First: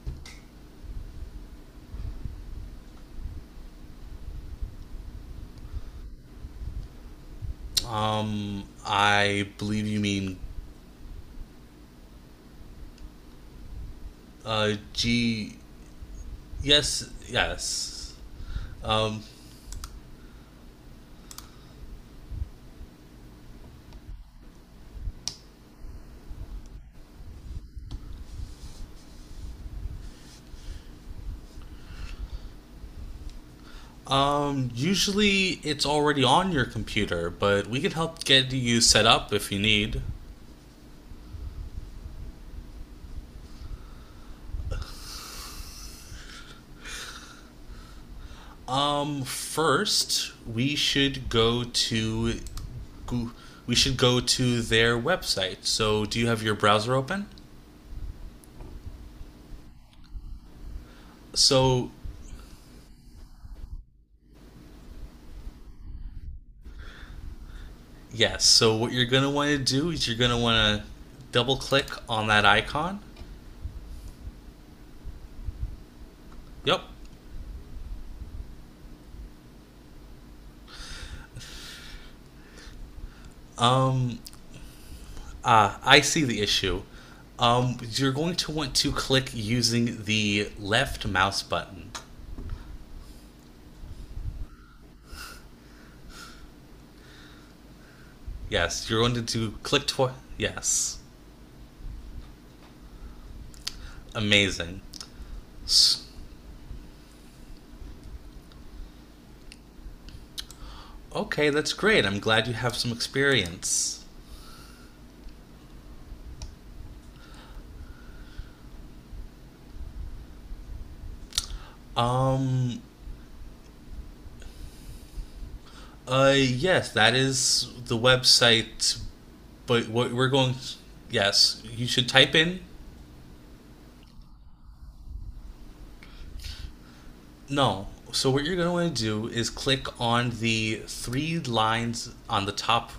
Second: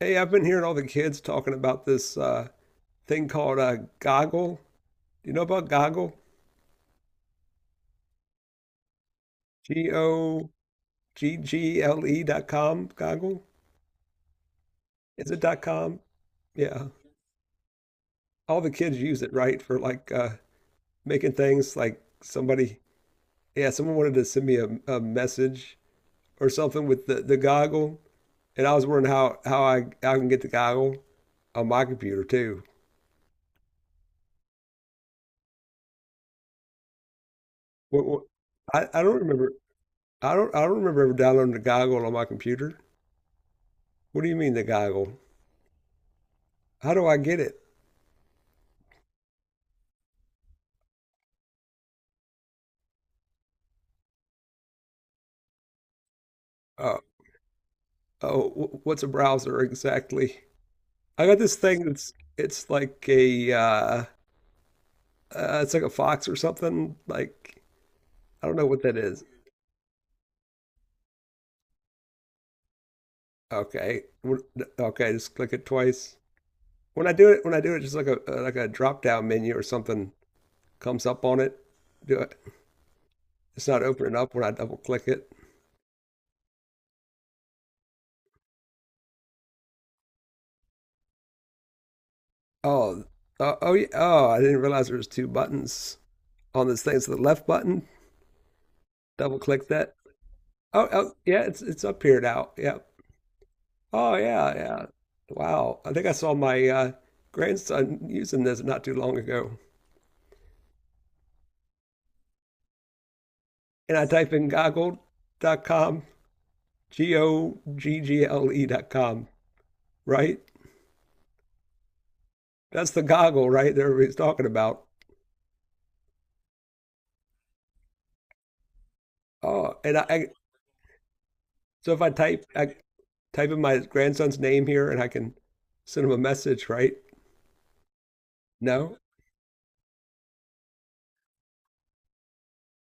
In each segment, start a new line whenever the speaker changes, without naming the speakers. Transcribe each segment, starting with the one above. Hey, I've been hearing all the kids talking about this thing called Goggle. Do you know about Goggle?
I believe
G
you mean
O G G L E dot com. Goggle? Is it
G.
dot com? Yeah.
Yes, yes.
All the kids
Um,
use it, right? For like making things like somebody, yeah, someone wanted to send me a message or something with the goggle. And I was wondering how I can get the goggle on my computer too.
Usually it's already on your computer, but we can
What, what,
help get you
I
set
don't
up if
remember.
you need.
I don't remember ever downloading the goggle on my computer. What do you mean the goggle? How do I get it?
First we should go to Goo- we should go to their website. So, do you have your browser
Uh,
open?
oh, what's a browser exactly? I got this thing
So,
that's it's like a fox or something. Like
yes.
I don't know
So,
what
what
that
you're going
is.
to want to do is you're going to want to double click on that icon.
Okay, What- okay, just click it twice.
Yep.
When I do it, just like a drop down menu or something comes up on it. Do it. It's not opening
Um
up when I double click it.
I see the issue. You're going to want to click using the left mouse button.
Oh, oh, oh, yeah. Oh, I didn't realize there was two buttons on this thing. So the left button,
Yes, you're going to
double
do
click
click
that.
twice.
Oh,
Yes,
oh, yeah, it's up here now. Yeah. Oh yeah,
amazing.
yeah. Wow. I think I saw my grandson using this not too long ago.
Okay, that's great. I'm glad you have some
And
experience.
I type in Goggle.com, G O G G L E.com, right?
Um,
That's the goggle, right? That everybody's talking about.
yes, that is the website.
Oh,
But
and
what
I
we're going, yes, you
so if
should
I
type
type
in.
I type in my grandson's name here and I can send him a message, right?
No. So what you're going to want
No?
to do is click on the three lines on the top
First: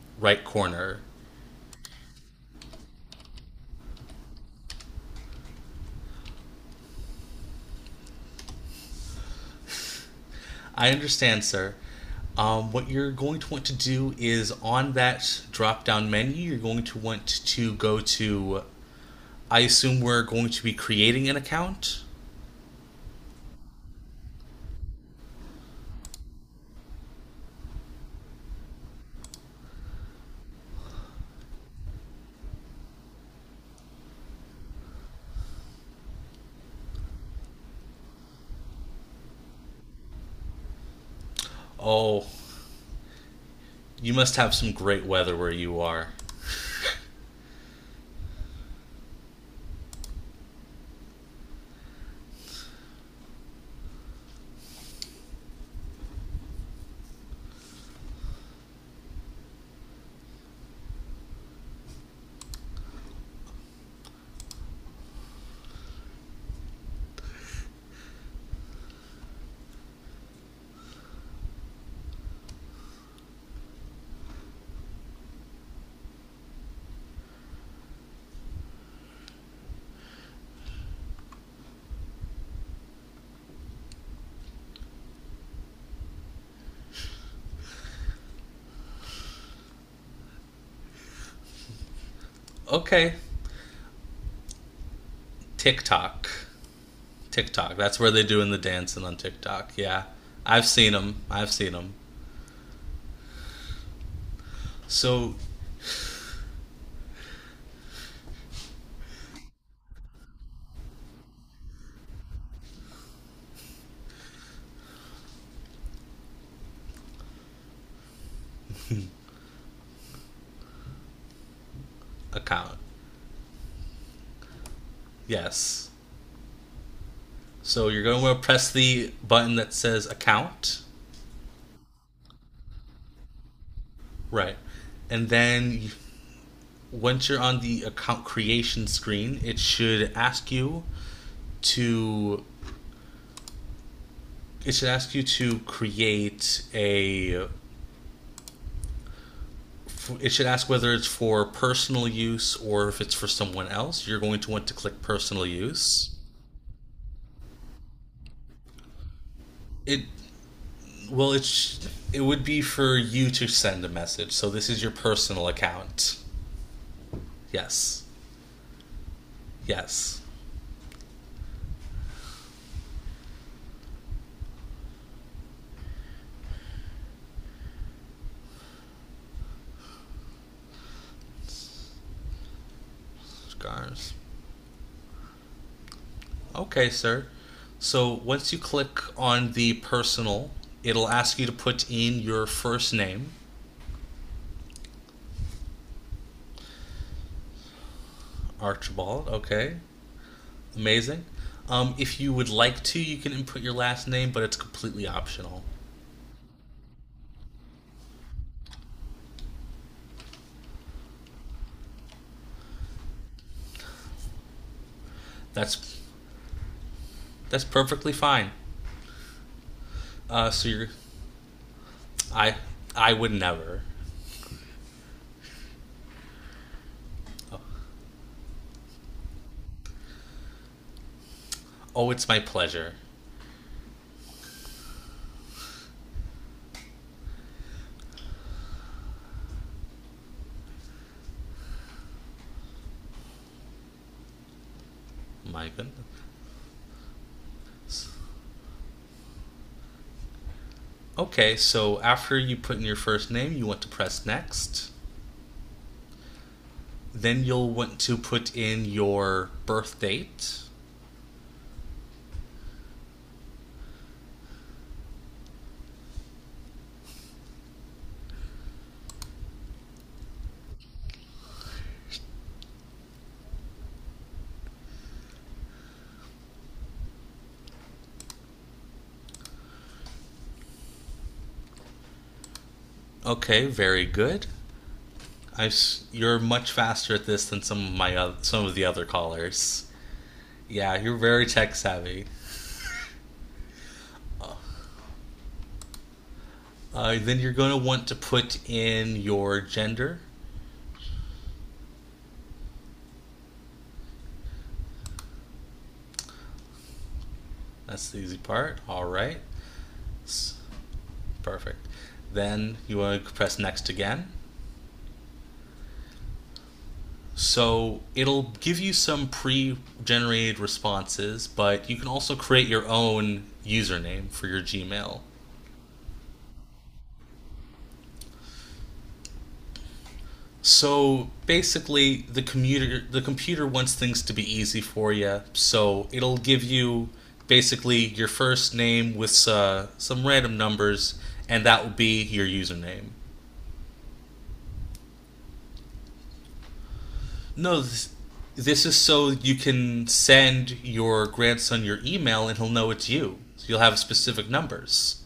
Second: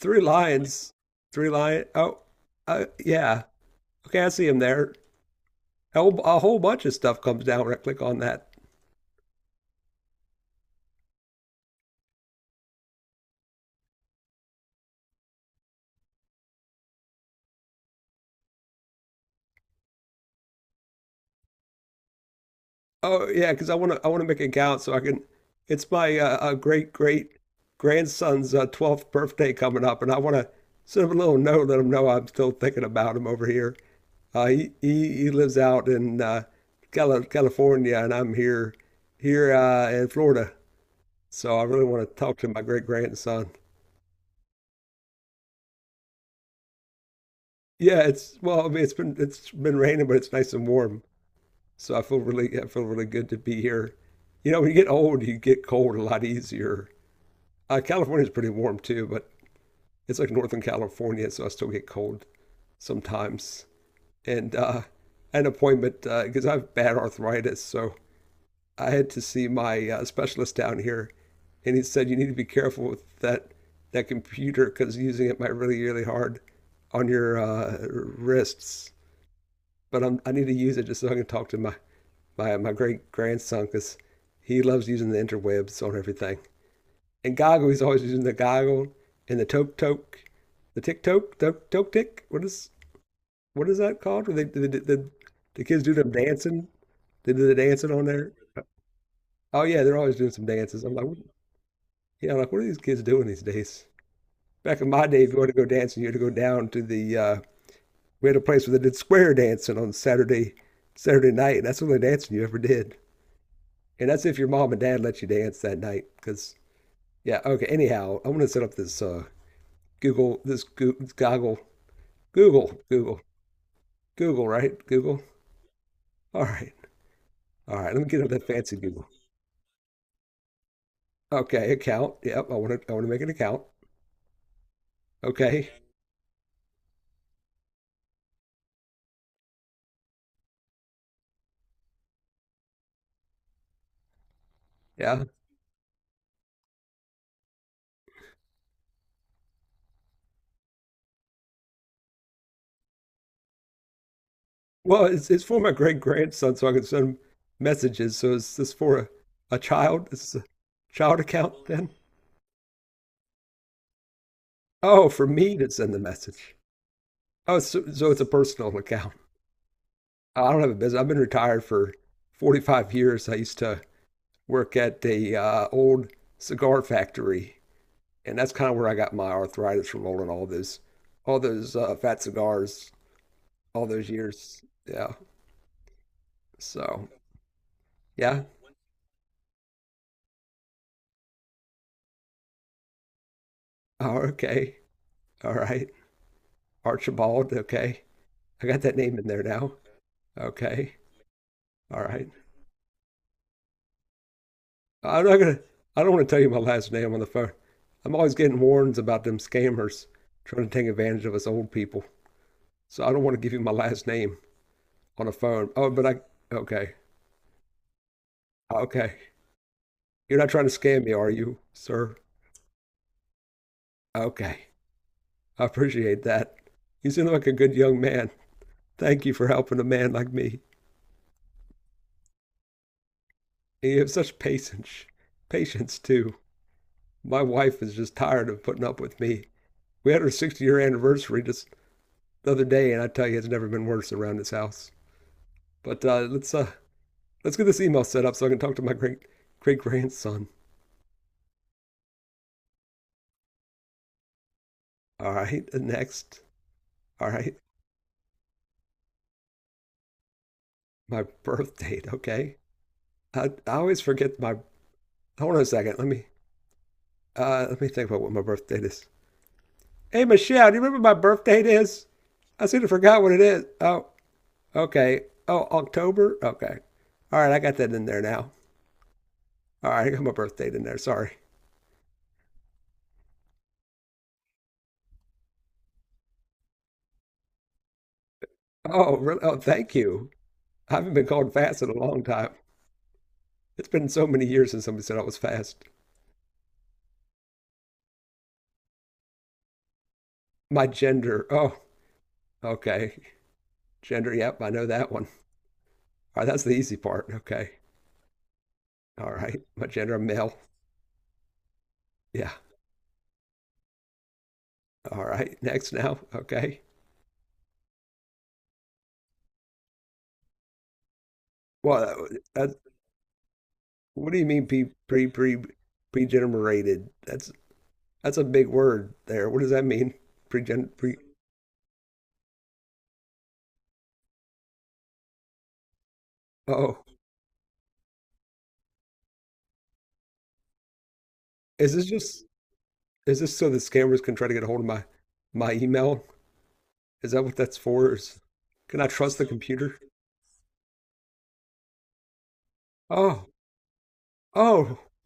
Three
right
lions.
corner.
Three lion. Oh, yeah. Okay, I see him there. A whole bunch of stuff comes down when I click on that.
I understand, sir. What you're going to want to do is on that drop down menu, you're going to want to go to. I assume we're going to be creating an account.
Oh yeah, because I want to make a gown so I can. It's my great great grandson's 12th birthday coming up, and I want to send him a little note, let him know I'm still thinking about him over here. He lives out in California, and I'm here in Florida. So I really want to
Oh,
talk to my great grandson.
you must have some great weather where you are.
Yeah, it's well, I mean, it's been raining, but it's nice and warm. So I feel really good to be here. You know, when you get old, you get cold a lot easier. California's pretty warm too, but it's like Northern California, so I still get cold sometimes. And an appointment because I have bad arthritis, so I had to see my specialist down here, and he said you need to be careful with that computer because using it might really really hard on your wrists. But I need to use it just so I can talk to my great grandson because he loves using the interwebs on everything. And Goggle, he's always using the goggle and the toke toke, the tick toke, toke toke tick. What is
Okay,
what is that called? When they kids do them
TikTok.
dancing. They do the
TikTok.
dancing
That's
on
where they're
there.
doing the dancing on
Oh
TikTok.
yeah, they're
Yeah,
always doing some
I've
dances.
seen them. I've seen them.
Yeah, I'm like what are these kids doing these days? Back in my day, if
So,
you wanted to go dancing, you had to go down to the. We had a place where they did square dancing on Saturday night. That's the only dancing you ever did, and that's if your mom and dad let you dance that night. Because yeah, okay. Anyhow, I'm gonna set up this Google this goggle
account.
Google, Google, Google, right? Google.
Yes.
All right. All
So
right.
you're
Let me get
going
up
to
that
press
fancy Google.
the button that says account.
Okay, account. Yep. I want to make an account.
Right. And
Okay.
then once you're on the account creation screen, it should ask you to it should ask you
Yeah.
to create a it should ask whether it's for personal use or if it's for someone else. You're going to want to click
Well, it's
personal
for my great
use.
grandson so I can send him messages. So is this for a
It
child? Is this a child
Well,
account
it's
then?
it would be for you to send a message. So this is your
Oh, for
personal
me to send the
account.
message. Oh, so,
Yes.
so it's a personal account.
Yes.
I don't have a business. I've been retired for 45 years. I used to work at the old cigar factory and that's kind of where I got my arthritis from rolling all those fat cigars, all those
Scars.
years. Yeah.
Okay,
So
sir. So
yeah.
once you click on the personal, it'll ask you to put in your first name,
Oh, okay. All right. Archibald. Okay. I got that name in
Archibald.
there now.
Okay,
Okay.
amazing.
All
If
right.
you would like to, you can input your last name, but it's completely
I'm not gonna.
optional.
I don't want to tell you my last name on the phone. I'm always getting warnings about them scammers trying to take advantage of us old people. So I don't want to give you my last name on the phone. Oh,
That's
but I. Okay.
that's perfectly fine.
Okay. You're not
Uh,
trying
so
to
you're,
scam me, are you, sir?
I I would never.
Okay. I appreciate that. You seem like a good young man. Thank you for helping a man like me.
Oh, it's my pleasure.
And you have such patience. Patience, too. My wife is just tired of putting up with me. We had our 60-year anniversary just the other day, and I tell you, it's never been worse around this house.
My goodness.
But let's get this email set up so I can talk to my great great grandson.
Okay, so after you put in your first name, you want to press next.
All right, next. All
Then
right,
you'll want to put in your birth date.
my birth date. Okay, I always forget my. Hold on a second. Let me think about what my birth date is. Hey, Michelle, do you remember my birthday is? I sort of forgot what it is. Oh, okay. Oh, October? Okay. All right, I got that in there now. All right, I got my birth date in there. Sorry.
Okay, very good. You're much faster at this than some of some of the other
Oh, really? Oh,
callers.
thank you. I
Yeah,
haven't
you're
been
very
called
tech
fast in a long
savvy.
time. It's been so many years since somebody said I was fast.
Then you're going to want to put in your gender.
My gender. Oh, okay. Gender. Yep, I know that one. All right, that's the easy part. Okay.
That's the easy part. All
All
right,
right. My gender, I'm
S-
male.
perfect.
Yeah.
Then you want to press next again.
All right. Next now. Okay.
So it'll give you some pre-generated responses, but you can
Well,
also create
that,
your own username
what do
for
you
your
mean
Gmail.
pregenerated? That's a big word there. What does that mean? Pregen pre
So basically, the computer wants things to be easy for you, so it'll give
Oh.
you basically your first name with some random numbers, and that will
Is this
be
just
your username.
is this so the scammers can try to get a hold of my email? Is that what that's
No, this,
for?
this is
Can I
so
trust the
you
computer?
can send your grandson your email, and he'll know it's you.
Oh,
So you'll have specific
oh,
numbers.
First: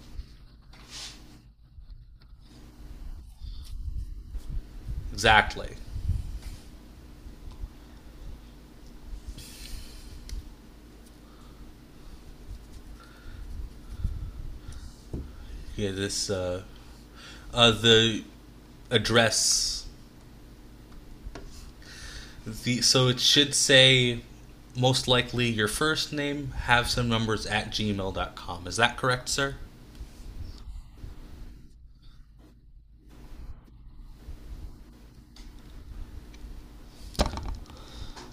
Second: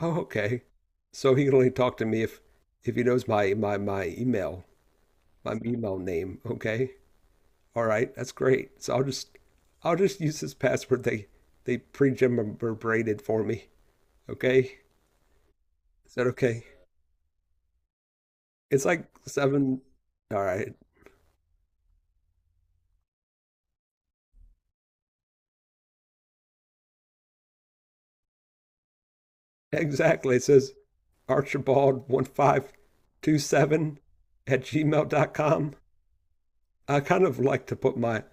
oh, okay. So he can only talk to me if he knows my email, my
Exactly.
email name, okay? All right, that's great. So I'll just use this password they pre-generated for me, okay?
Yeah,
Is that
this
okay?
the
It's like seven.
address.
All right.
So it should say most likely your first name, have some numbers@gmail.com. Is that correct, sir?
Exactly. It says Archibald1527 at gmail dot com. I kind of like to put my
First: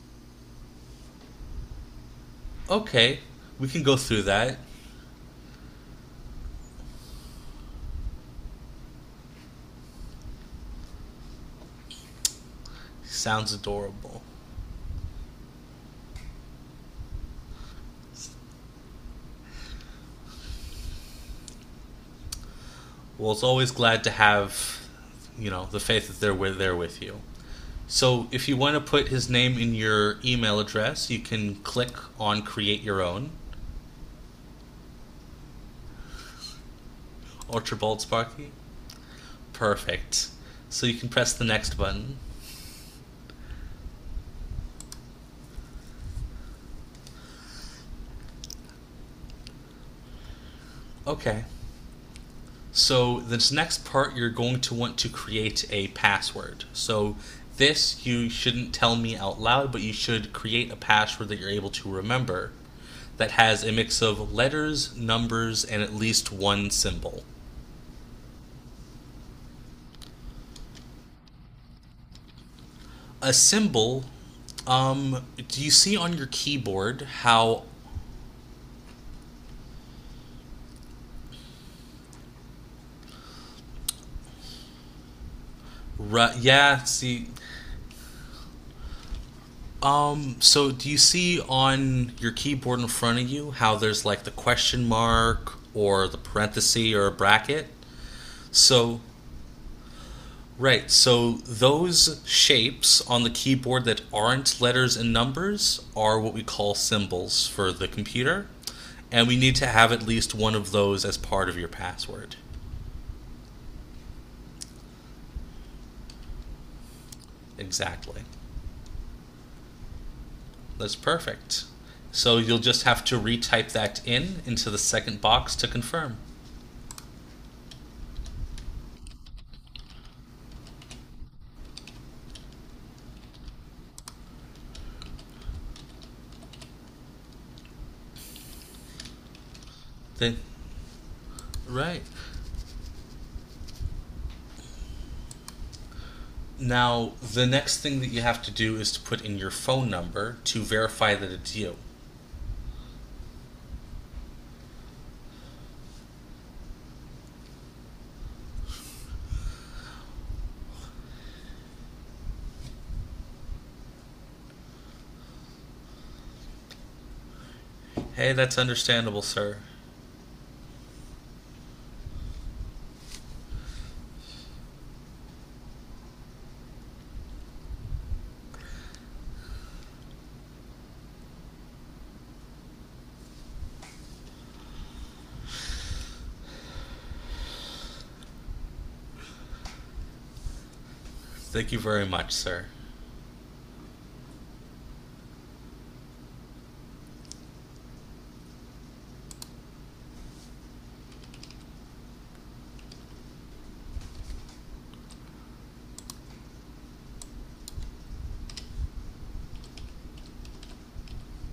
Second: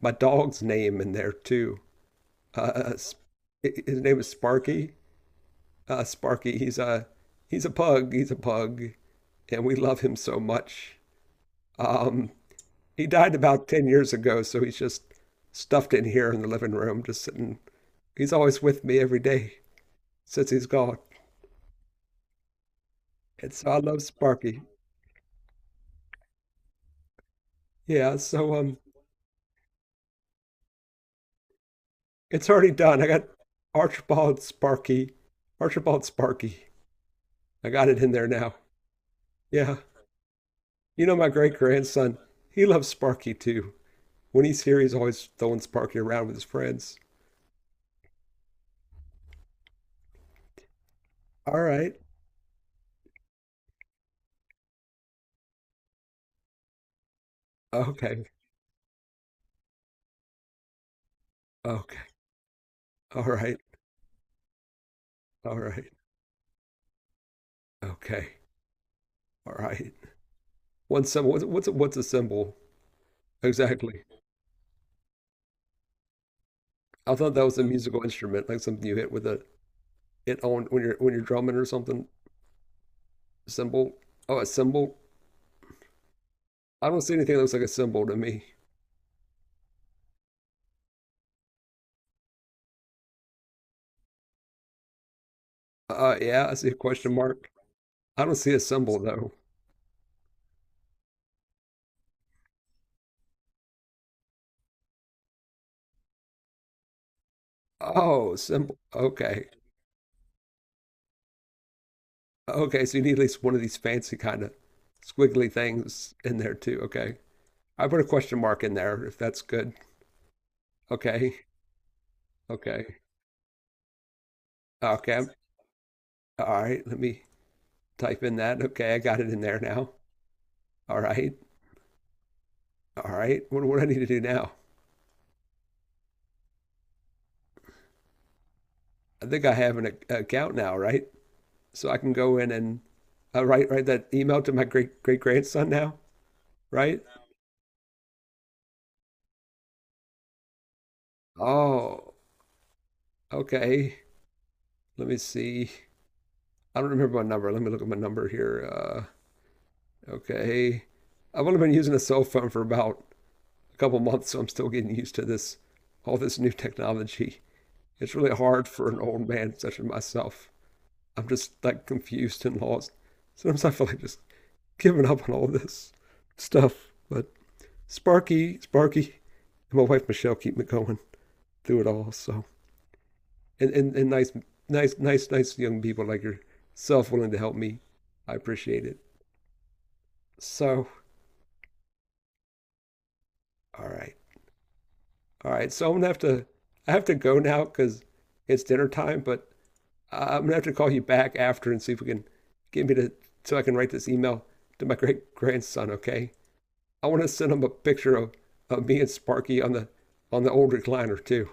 my dog's name in there too. Uh,
Okay, we can
his
go
name
through
is
that.
Sparky. Sparky, he's a pug. He's a pug, and we love him so much. Um, he died
Sounds
about 10 years
adorable.
ago, so he's just stuffed in here in the living room, just sitting. He's always with me every day since he's gone.
Well, it's
It's
always
I
glad
love
to
Sparky.
have, You know, the faith that there with you.
Yeah,
So if
so
you want to put his name in your email address, you can click on
it's already
create your
done. I got
own.
Archibald Sparky. Archibald Sparky. I got it
Archibald
in there
Sparky?
now. Yeah.
Perfect. So you
You
can
know my
press the
great
next button.
grandson. He loves Sparky too. When he's here he's always throwing Sparky around with his friends.
Okay.
All right.
So, this next part, you're going to want to create a password. So, this
Okay.
you shouldn't tell me out loud, but you should create a password that you're able to
Okay.
remember
All
that
right.
has a mix of letters,
All
numbers, and
right.
at least one symbol.
Okay. All right. One symbol. What's a symbol?
A symbol,
Exactly.
do you see on your keyboard
I thought that was
how.
a musical instrument, like something you hit with a it on when you're drumming or something. Symbol. Oh, a symbol.
Yeah,
I don't see
see.
anything that looks like a symbol to me.
So do you see on your keyboard in front of you how there's like the question mark or the
Yeah, I see a
parenthesis or a
question mark.
bracket?
I don't see a symbol
So,
though.
right. So, those shapes on the keyboard that aren't letters and numbers are what we call symbols for the
Oh,
computer.
symbol.
And we
Okay.
need to have at least one of those as part of your password.
Okay, so you need at least one of these fancy kind of squiggly things in there too. Okay. I put a
Exactly.
question mark in there if that's good.
That's
Okay.
perfect. So, you'll just
Okay.
have to retype that in into the
Okay.
second box to confirm.
All right. Let me type in that. Okay. I got it in there now. All right. All right. What do I need to do now? I think I have an
Then,
account now, right? So I
right.
can go in and write that email to my great great grandson now, right?
Now, the next thing that you have to do is to put in your phone number to verify that it's you.
Oh, okay. Let me see. I don't remember my number. Let me look at my number here. Okay. I've only been using a cell phone for about a couple months, so I'm still getting used to this, all this new technology. It's
Hey,
really
that's
hard for an
understandable,
old man
sir.
such as myself. I'm just like confused and lost. Sometimes I feel like just giving up on all this stuff. But Sparky, and my wife Michelle keep me going through it all. So and nice young people like yourself willing to help me. I appreciate it. So
Thank you very much, sir.
all right. All right. So I have to go now because it's dinner time, but I'm gonna have to call you back after and see if we can get me to so I can write this email to my great grandson, okay? I wanna send him a picture of me and Sparky on the old recliner too.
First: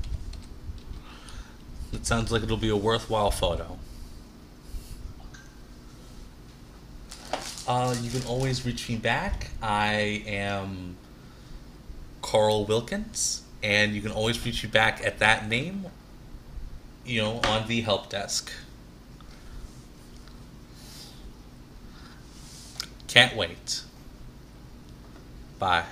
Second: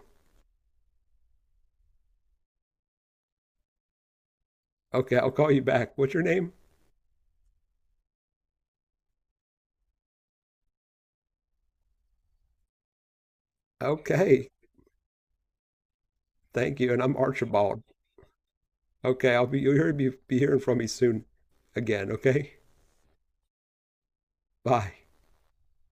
It sounds like it'll be a worthwhile photo.
Okay, I'll call you back. What's your name?
You can always reach me back. I am Carl Wilkins, and you can always
Okay.
reach me back at that name,
Thank you. And I'm
you know, on the
Archibald.
help desk.
Okay, I'll be you'll be hearing from me soon again, okay?
Can't wait.
Bye.
Bye.